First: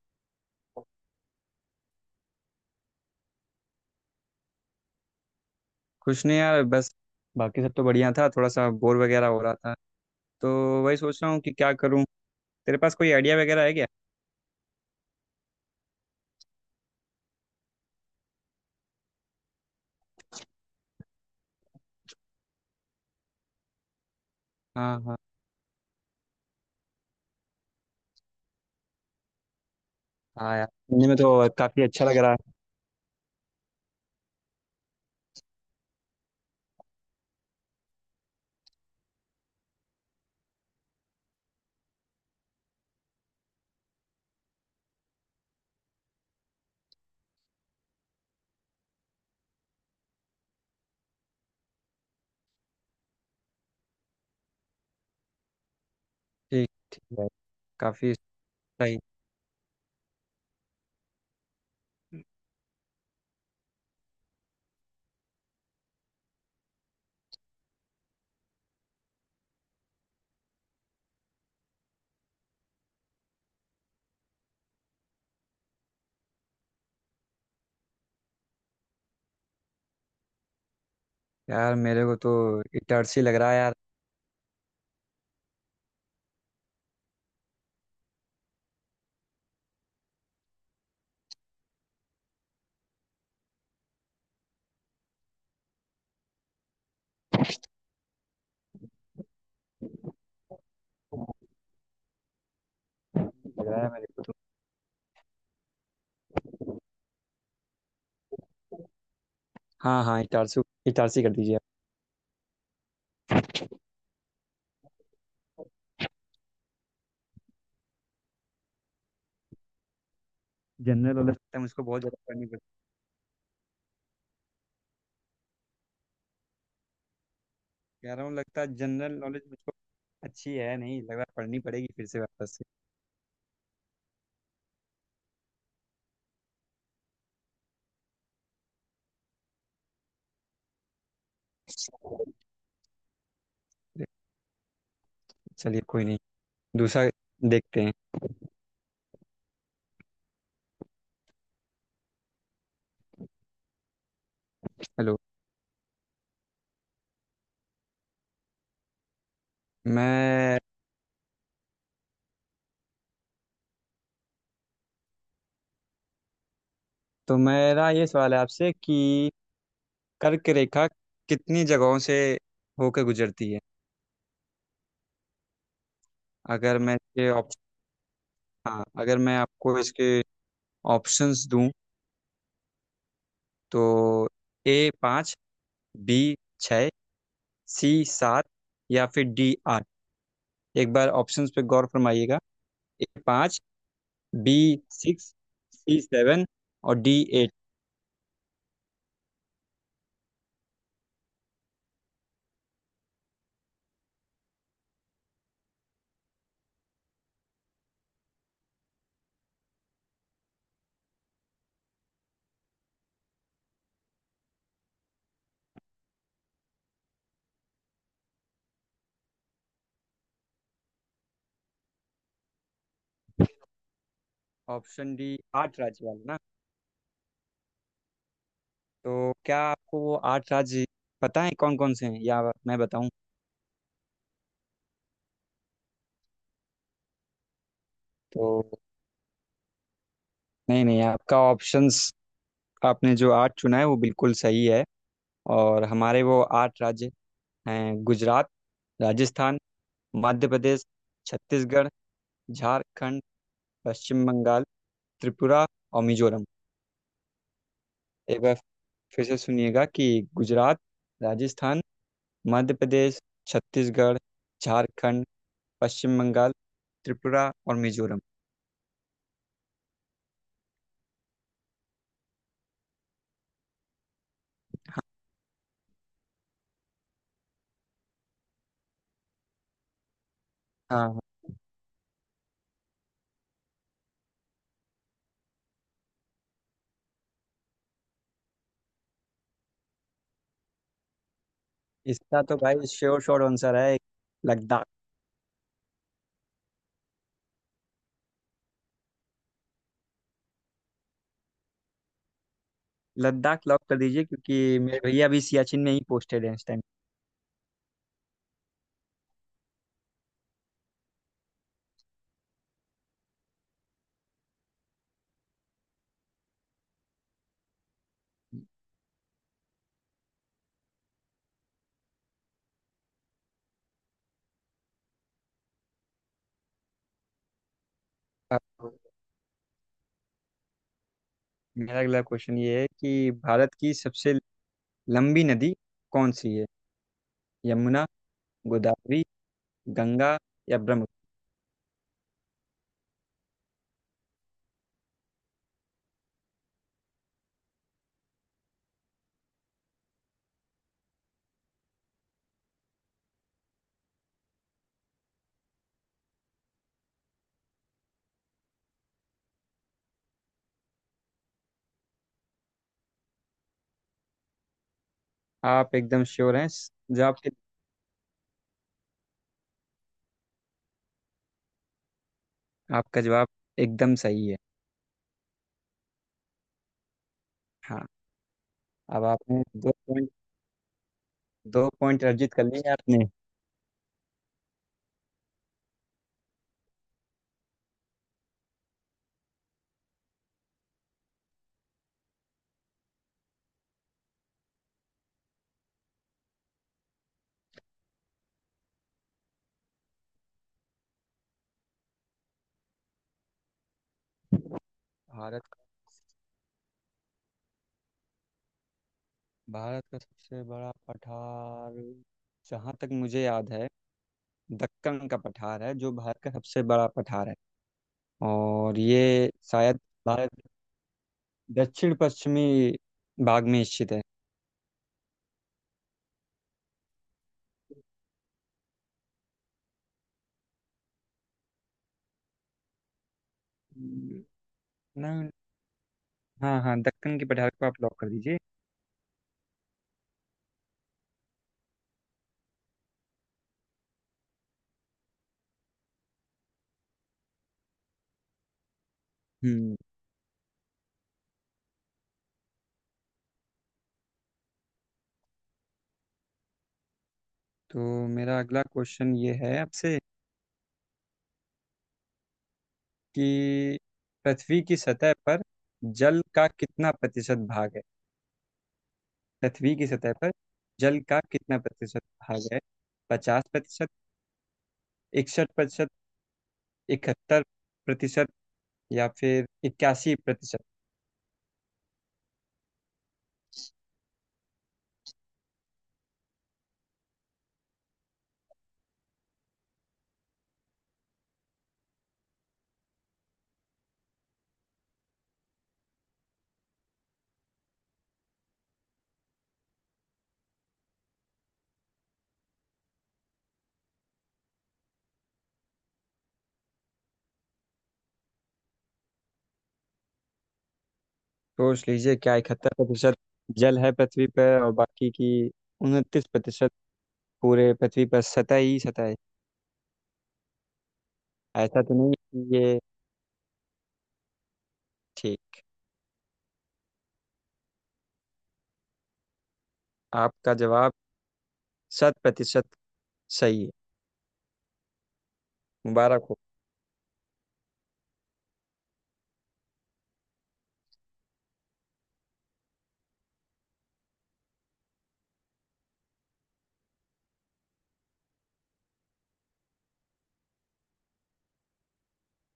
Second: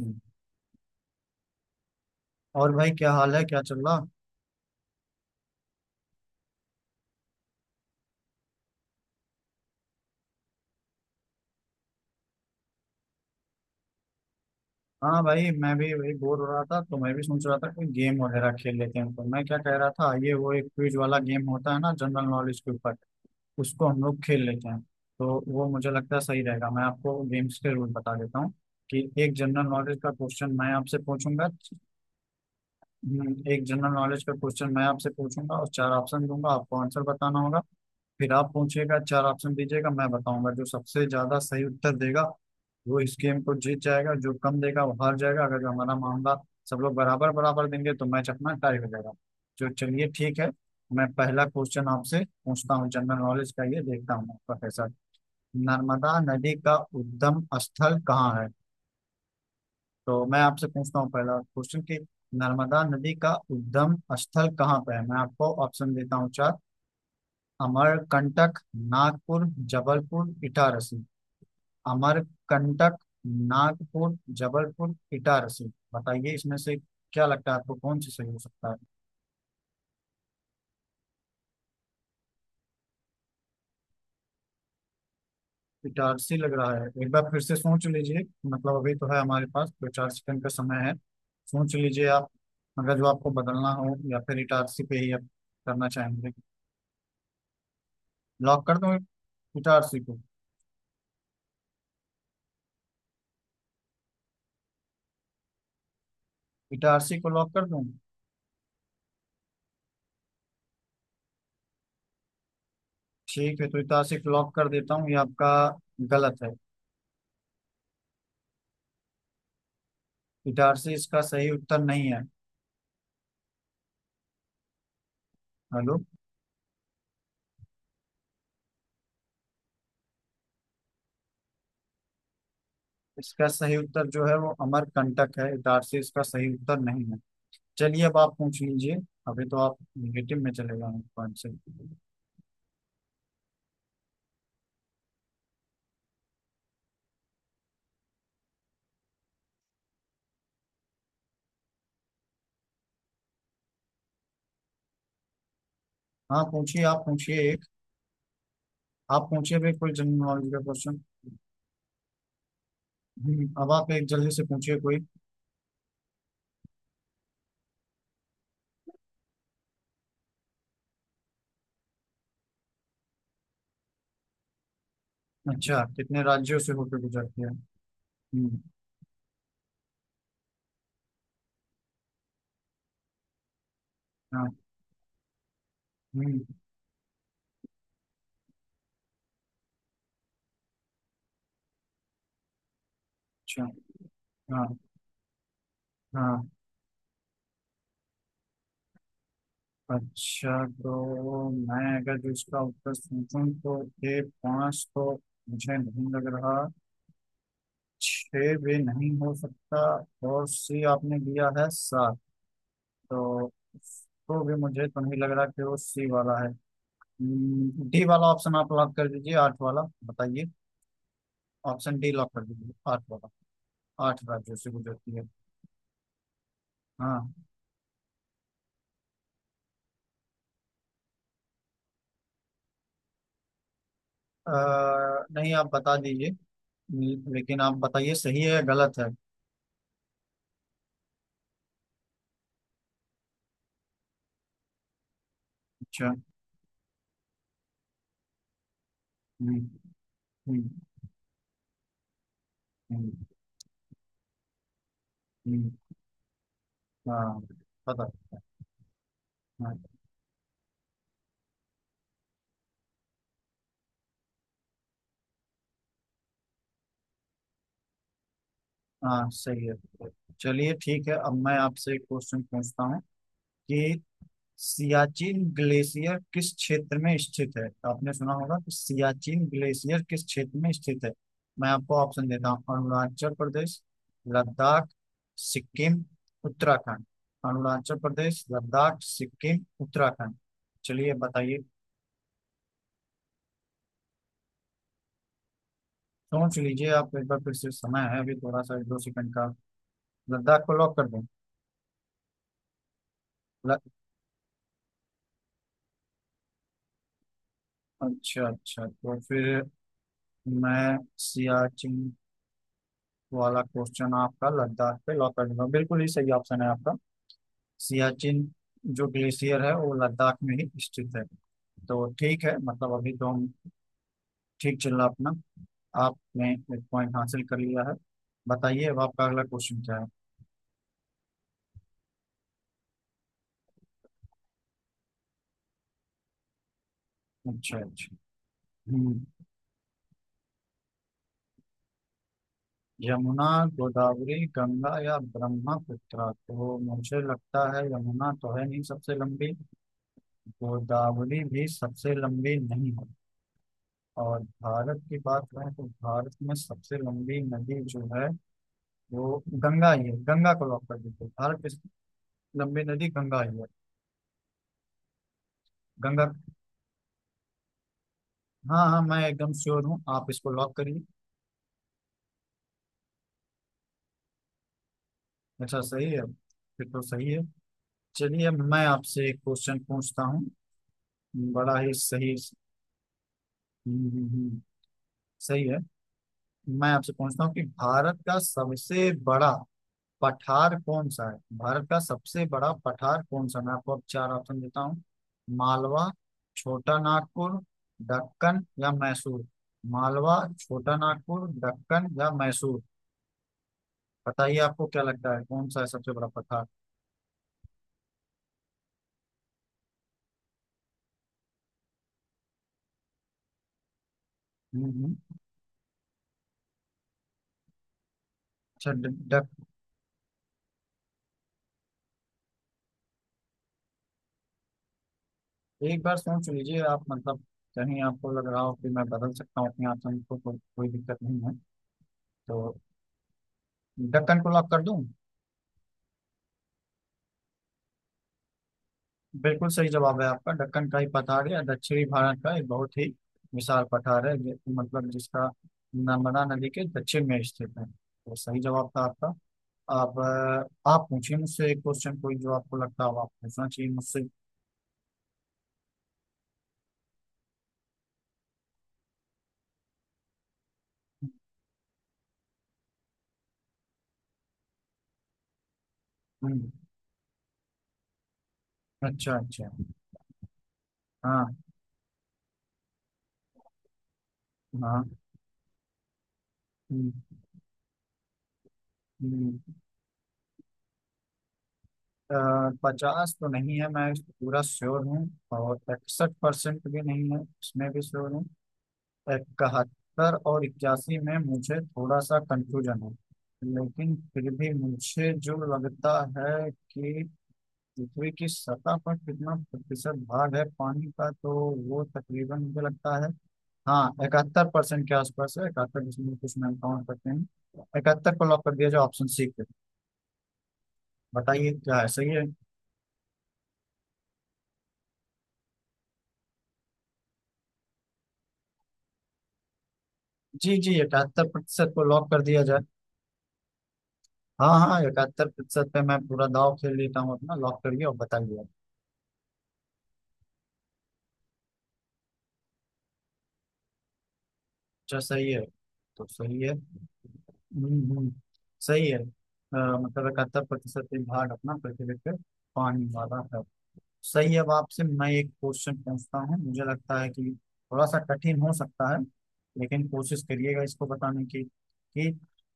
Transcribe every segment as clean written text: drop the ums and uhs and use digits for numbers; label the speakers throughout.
Speaker 1: हम्म। और भाई, क्या हाल है? क्या चल रहा?
Speaker 2: कुछ नहीं यार। बस बाकी सब तो बढ़िया था, थोड़ा सा बोर वगैरह हो रहा था। तो वही सोच रहा हूँ कि क्या करूँ। तेरे पास कोई आइडिया वगैरह है क्या?
Speaker 1: हाँ भाई, मैं भी वही बोर हो रहा था तो मैं भी सोच रहा था कोई गेम वगैरह खेल लेते हैं। तो मैं क्या कह रहा था, ये वो एक क्विज वाला गेम होता है ना, जनरल नॉलेज के ऊपर, उसको हम लोग खेल लेते हैं।
Speaker 2: हाँ, हाँ।
Speaker 1: तो वो मुझे लगता है सही रहेगा। मैं आपको गेम्स के रूल बता देता हूँ कि एक जनरल नॉलेज का क्वेश्चन
Speaker 2: हाँ यार,
Speaker 1: मैं आपसे
Speaker 2: सुनने में
Speaker 1: पूछूंगा।
Speaker 2: तो काफ़ी अच्छा लग रहा है।
Speaker 1: एक जनरल नॉलेज का क्वेश्चन मैं आपसे पूछूंगा और चार ऑप्शन दूंगा। आपको आंसर बताना होगा। फिर आप पूछिएगा, चार ऑप्शन दीजिएगा, मैं बताऊंगा। जो सबसे ज्यादा सही उत्तर देगा वो इस गेम को जीत जाएगा, जो कम देगा वो हार जाएगा। अगर जो हमारा मामला, सब लोग बराबर बराबर देंगे तो मैच अपना टाई हो जाएगा। जो चलिए ठीक है, मैं पहला क्वेश्चन आपसे पूछता हूँ जनरल नॉलेज का। ये देखता हूँ आपका कैसा। नर्मदा नदी
Speaker 2: ठीक,
Speaker 1: का
Speaker 2: ठीक है।
Speaker 1: उद्गम स्थल
Speaker 2: काफ़ी
Speaker 1: कहाँ है?
Speaker 2: सही।
Speaker 1: तो मैं आपसे पूछता हूँ पहला क्वेश्चन कि नर्मदा नदी का उद्गम स्थल कहाँ पे है। मैं आपको ऑप्शन देता हूँ चार। अमरकंटक, नागपुर, जबलपुर इटारसी। अमरकंटक, नागपुर, जबलपुर, इटारसी। बताइए इसमें से क्या लगता है आपको कौन सी सही हो सकता है?
Speaker 2: यार मेरे को तो इटारसी लग रहा है यार।
Speaker 1: इटारसी लग रहा है? एक बार फिर से सोच लीजिए। मतलब अभी तो है हमारे पास दो चार सेकंड का समय है। सोच लीजिए आप, अगर जो आपको बदलना हो या फिर इटारसी पे ही आप करना चाहेंगे। लॉक कर दूं इटारसी को?
Speaker 2: लग रहा है मेरे को।
Speaker 1: इटारसी को लॉक कर दूं?
Speaker 2: हाँ, हाँ, इटारसी। इटारसी कर दीजिए आप।
Speaker 1: ठीक है, तो इटारसी को लॉक कर देता हूँ। ये आपका गलत है। इटारसी
Speaker 2: जनरल
Speaker 1: इसका
Speaker 2: नॉलेज
Speaker 1: सही
Speaker 2: लगता है
Speaker 1: उत्तर
Speaker 2: मुझको बहुत
Speaker 1: नहीं है।
Speaker 2: ज़्यादा पढ़नी पड़ती।
Speaker 1: हेलो।
Speaker 2: कह रहा हूँ लगता है जनरल नॉलेज मुझको अच्छी है नहीं, लग रहा है पढ़नी पड़ेगी फिर से वापस से।
Speaker 1: इसका सही उत्तर जो है वो अमरकंटक है। इटारसी इसका सही उत्तर नहीं है। चलिए अब आप पूछ लीजिए। अभी तो आप निगेटिव में चले गए पॉइंट से।
Speaker 2: चलिए, कोई नहीं। दूसरा देखते हैं। हेलो।
Speaker 1: हाँ पूछिए, आप पूछिए एक। आप पूछिए भी कोई जनरल नॉलेज का
Speaker 2: मैं।
Speaker 1: क्वेश्चन। अब आप एक जल्दी से पूछिए कोई।
Speaker 2: तो मेरा ये सवाल है आपसे कि कर्क रेखा कितनी जगहों से होकर गुजरती है?
Speaker 1: अच्छा, कितने राज्यों से
Speaker 2: अगर मैं
Speaker 1: होकर
Speaker 2: इसके
Speaker 1: गुजरती है?
Speaker 2: ऑप्शन,
Speaker 1: हम्म।
Speaker 2: हाँ, अगर मैं आपको इसके ऑप्शंस दूं तो
Speaker 1: हाँ।
Speaker 2: ए पाँच, बी
Speaker 1: हम्म।
Speaker 2: छः, सी सात, या फिर डी आठ। एक बार ऑप्शंस पे गौर फरमाइएगा। ए पाँच,
Speaker 1: अच्छा।
Speaker 2: बी
Speaker 1: हाँ
Speaker 2: सिक्स, सी सेवन,
Speaker 1: हाँ।
Speaker 2: और डी एट।
Speaker 1: अच्छा तो मैं अगर जो इसका उत्तर पूछूं तो ये पाँच तो मुझे नहीं लग रहा, छः भी नहीं हो सकता। और सी आपने लिया है सात, तो उसको भी मुझे तो नहीं लग रहा कि वो सी वाला है। डी वाला ऑप्शन आप लॉक कर दीजिए, आठ वाला। बताइए। ऑप्शन डी लॉक कर दीजिए, आठ वाला। आठ राज्यों से
Speaker 2: ऑप्शन
Speaker 1: गुजरती है।
Speaker 2: डी, आठ राज्य वाला ना?
Speaker 1: हाँ।
Speaker 2: तो क्या आपको वो आठ राज्य पता है कौन कौन से हैं, या मैं बताऊं?
Speaker 1: अ, नहीं, आप बता दीजिए। लेकिन आप बताइए सही
Speaker 2: तो
Speaker 1: है या गलत है।
Speaker 2: नहीं, नहीं, आपका ऑप्शंस आपने जो आठ चुना है वो बिल्कुल सही है। और
Speaker 1: अच्छा।
Speaker 2: हमारे वो आठ राज्य हैं गुजरात,
Speaker 1: हम्म।
Speaker 2: राजस्थान, मध्य
Speaker 1: हम्म।
Speaker 2: प्रदेश, छत्तीसगढ़,
Speaker 1: हम्म।
Speaker 2: झारखंड, पश्चिम बंगाल, त्रिपुरा
Speaker 1: हम्म।
Speaker 2: और मिजोरम।
Speaker 1: हाँ। पता।
Speaker 2: एक बार फिर से
Speaker 1: हाँ
Speaker 2: सुनिएगा कि गुजरात, राजस्थान, मध्य प्रदेश, छत्तीसगढ़, झारखंड, पश्चिम बंगाल, त्रिपुरा और मिजोरम।
Speaker 1: हाँ, सही है। चलिए ठीक है, अब मैं आपसे एक क्वेश्चन पूछता हूँ कि सियाचिन ग्लेशियर किस क्षेत्र में स्थित है। तो आपने सुना होगा कि सियाचिन ग्लेशियर किस क्षेत्र में
Speaker 2: हाँ,
Speaker 1: स्थित है।
Speaker 2: हाँ,
Speaker 1: मैं आपको ऑप्शन देता हूँ। अरुणाचल प्रदेश, लद्दाख, सिक्किम, उत्तराखंड। अरुणाचल प्रदेश, लद्दाख, सिक्किम, उत्तराखंड। चलिए बताइए।
Speaker 2: इसका तो भाई श्योर श्योर आंसर है, लद्दाख।
Speaker 1: सोच लीजिए आप एक बार फिर से, समय है अभी थोड़ा सा एक दो सेकंड का। लद्दाख को लॉक कर दें?
Speaker 2: लद्दाख
Speaker 1: ल...
Speaker 2: लॉक कर दीजिए, क्योंकि मेरे भैया अभी सियाचिन में ही पोस्टेड हैं इस टाइम।
Speaker 1: अच्छा अच्छा, तो फिर मैं सियाचिन वाला क्वेश्चन आपका लद्दाख पे लॉक कर दूंगा। बिल्कुल ही सही ऑप्शन है आपका। सियाचिन जो ग्लेशियर है वो लद्दाख में ही स्थित है। तो ठीक है, मतलब अभी तो हम ठीक चल रहा अपना। आपने एक पॉइंट हासिल कर लिया है। बताइए
Speaker 2: अब
Speaker 1: अब आपका अगला क्वेश्चन क्या है?
Speaker 2: मेरा अगला क्वेश्चन ये है कि भारत की सबसे लंबी नदी कौन सी है?
Speaker 1: अच्छा
Speaker 2: यमुना,
Speaker 1: अच्छा।
Speaker 2: गोदावरी,
Speaker 1: हम्म।
Speaker 2: गंगा या ब्रह्मपुत्र?
Speaker 1: यमुना, गोदावरी, गंगा या ब्रह्मपुत्र। तो मुझे लगता है यमुना तो है नहीं सबसे लंबी, गोदावरी भी सबसे लंबी नहीं है, और भारत की बात करें तो भारत में सबसे लंबी नदी जो है वो गंगा ही है। गंगा को लॉक कर दीजिए। भारत की सबसे लंबी नदी गंगा ही है।
Speaker 2: आप एकदम
Speaker 1: गंगा।
Speaker 2: श्योर हैं इस जवाब के?
Speaker 1: हाँ हाँ, मैं एकदम श्योर हूँ, आप इसको लॉक करिए।
Speaker 2: आपका जवाब एकदम सही है।
Speaker 1: अच्छा सही है, फिर तो सही है।
Speaker 2: हाँ।
Speaker 1: चलिए अब मैं
Speaker 2: अब
Speaker 1: आपसे एक
Speaker 2: आपने
Speaker 1: क्वेश्चन
Speaker 2: दो
Speaker 1: पूछता
Speaker 2: पॉइंट
Speaker 1: हूँ। बड़ा
Speaker 2: दो
Speaker 1: ही
Speaker 2: पॉइंट
Speaker 1: सही।
Speaker 2: अर्जित कर लिए आपने।
Speaker 1: हम्म, हम्म, हम्म, सही है। मैं आपसे पूछता हूँ कि भारत का सबसे बड़ा पठार कौन सा है। भारत का सबसे बड़ा पठार कौन सा? मैं आपको अब चार ऑप्शन देता हूँ। मालवा, छोटा नागपुर, दक्कन या मैसूर। मालवा, छोटा नागपुर, दक्कन या मैसूर। बताइए आपको क्या लगता है
Speaker 2: भारत
Speaker 1: कौन सा
Speaker 2: का
Speaker 1: है सबसे बड़ा पठार?
Speaker 2: भारत का सबसे बड़ा पठार। जहाँ तक मुझे याद है,
Speaker 1: हम्म
Speaker 2: दक्कन
Speaker 1: हम्म।
Speaker 2: का पठार है जो भारत का सबसे बड़ा पठार है।
Speaker 1: अच्छा।
Speaker 2: और
Speaker 1: ड-
Speaker 2: ये
Speaker 1: डक
Speaker 2: शायद भारत दक्षिण पश्चिमी भाग में स्थित है।
Speaker 1: एक बार सोच लीजिए आप, मतलब कहीं आपको लग रहा हो कि मैं बदल सकता हूँ अपने आंसर को, कोई दिक्कत नहीं है तो। दक्कन
Speaker 2: हम्म।
Speaker 1: को लॉक कर दूं?
Speaker 2: ना। हाँ, हाँ, दक्कन की पठार को आप लॉक कर दीजिए।
Speaker 1: बिल्कुल सही जवाब है आपका। दक्कन का ही पठार है, दक्षिणी भारत का एक बहुत ही विशाल पठार है मतलब जिसका नर्मदा नदी के दक्षिण में स्थित है। तो सही जवाब था आपका।
Speaker 2: हम्म
Speaker 1: अब आप पूछिए मुझसे एक क्वेश्चन कोई जो आपको लगता हो आप पूछना चाहिए मुझसे।
Speaker 2: तो मेरा अगला क्वेश्चन ये है आपसे कि पृथ्वी की सतह पर जल का
Speaker 1: हम्म।
Speaker 2: कितना प्रतिशत भाग है?
Speaker 1: अच्छा अच्छा।
Speaker 2: पृथ्वी की सतह पर जल का
Speaker 1: हाँ
Speaker 2: कितना प्रतिशत भाग है? 50%,
Speaker 1: हाँ।
Speaker 2: 61%,
Speaker 1: हम्म,
Speaker 2: 71% या फिर
Speaker 1: हम्म।
Speaker 2: 81%?
Speaker 1: पचास तो नहीं है, मैं पूरा श्योर हूँ। और 61% भी नहीं है, इसमें भी श्योर हूँ। इकहत्तर और इक्यासी में मुझे थोड़ा सा कंफ्यूजन है। लेकिन फिर भी मुझे जो लगता है कि पृथ्वी की सतह पर कितना प्रतिशत भाग है पानी का, तो वो तकरीबन मुझे लगता है, हाँ 71% के आसपास है। इकहत्तर दशमलव कुछ, मैं काउंट करते हैं। इकहत्तर को लॉक कर दिया जाए ऑप्शन सी पे। बताइए क्या
Speaker 2: सोच
Speaker 1: है, सही
Speaker 2: लीजिए
Speaker 1: है?
Speaker 2: क्या 71% जल है पृथ्वी पर और बाकी की 29% पूरे पृथ्वी पर सतह ही सतह है।
Speaker 1: जी जी, 71%
Speaker 2: ऐसा
Speaker 1: को
Speaker 2: तो नहीं
Speaker 1: लॉक कर दिया
Speaker 2: है कि
Speaker 1: जाए।
Speaker 2: ये।
Speaker 1: हाँ हाँ, इकहत्तर
Speaker 2: ठीक।
Speaker 1: प्रतिशत पे मैं पूरा दाव खेल लेता हूँ अपना। लॉक करिए और बताइए।
Speaker 2: आपका जवाब शत प्रतिशत सही है।
Speaker 1: अच्छा सही है, तो
Speaker 2: मुबारक हो।
Speaker 1: सही है। हम्म हम्म, सही है। मतलब 71% भाग अपना पृथ्वी पे पानी वाला है। सही है। अब आपसे मैं एक क्वेश्चन पूछता हूँ, मुझे लगता है कि थोड़ा सा कठिन हो सकता है, लेकिन कोशिश करिएगा इसको बताने की कि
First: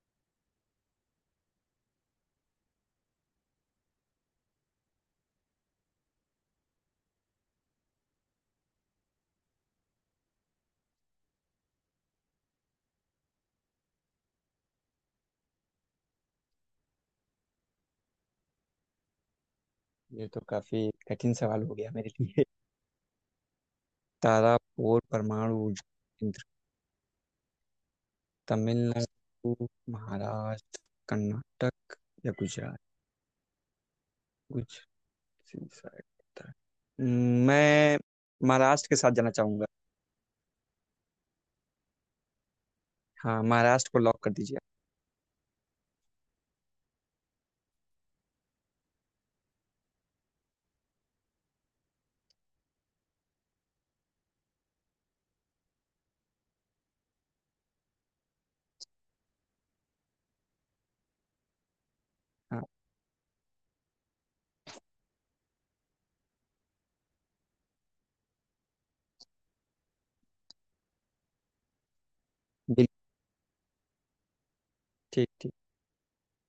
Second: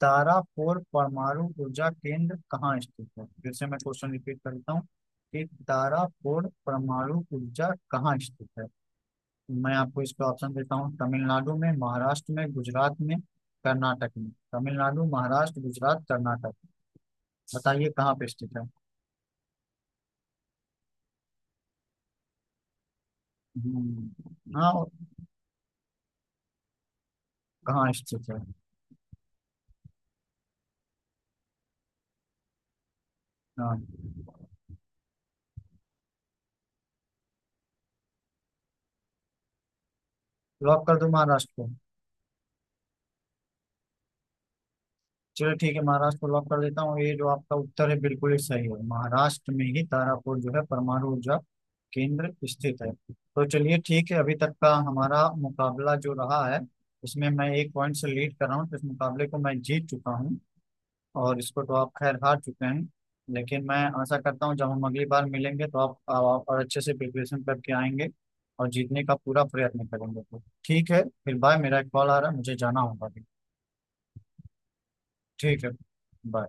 Speaker 1: तारापुर परमाणु ऊर्जा केंद्र कहाँ स्थित है। फिर से मैं क्वेश्चन रिपीट करता हूँ कि तारापुर परमाणु ऊर्जा कहाँ स्थित है। मैं आपको इसके ऑप्शन देता हूँ। तमिलनाडु में, महाराष्ट्र में, गुजरात में, कर्नाटक में। तमिलनाडु, महाराष्ट्र, गुजरात, कर्नाटक। बताइए कहाँ पे स्थित है।
Speaker 2: ये तो काफी कठिन सवाल हो गया मेरे लिए।
Speaker 1: हम्म। हाँ और?
Speaker 2: तारापुर परमाणु ऊर्जा केंद्र।
Speaker 1: कहाँ स्थित है?
Speaker 2: तमिलनाडु, महाराष्ट्र, कर्नाटक या गुजरात?
Speaker 1: हाँ,
Speaker 2: कुछ शायद होता है। मैं महाराष्ट्र के साथ जाना चाहूंगा।
Speaker 1: लॉक कर दो महाराष्ट्र को।
Speaker 2: हाँ, महाराष्ट्र को लॉक कर दीजिए।
Speaker 1: चलो ठीक है, महाराष्ट्र को लॉक कर देता हूँ। ये जो आपका उत्तर है बिल्कुल ही सही है। महाराष्ट्र में ही तारापुर जो है परमाणु ऊर्जा केंद्र स्थित है। तो चलिए ठीक है। अभी तक का हमारा मुकाबला जो रहा है उसमें मैं एक पॉइंट से लीड कर रहा हूँ, तो इस मुकाबले को मैं जीत चुका हूँ। और इसको तो आप खैर हार चुके हैं। लेकिन मैं आशा करता हूँ जब हम अगली बार मिलेंगे तो आप और अच्छे से प्रिपरेशन करके आएंगे और जीतने का पूरा प्रयत्न करेंगे। तो ठीक है, फिर बाय। मेरा एक कॉल आ रहा है, मुझे जाना
Speaker 2: बिल्कुल।
Speaker 1: होगा।
Speaker 2: ठीक, ठीक।
Speaker 1: ठीक है। bye।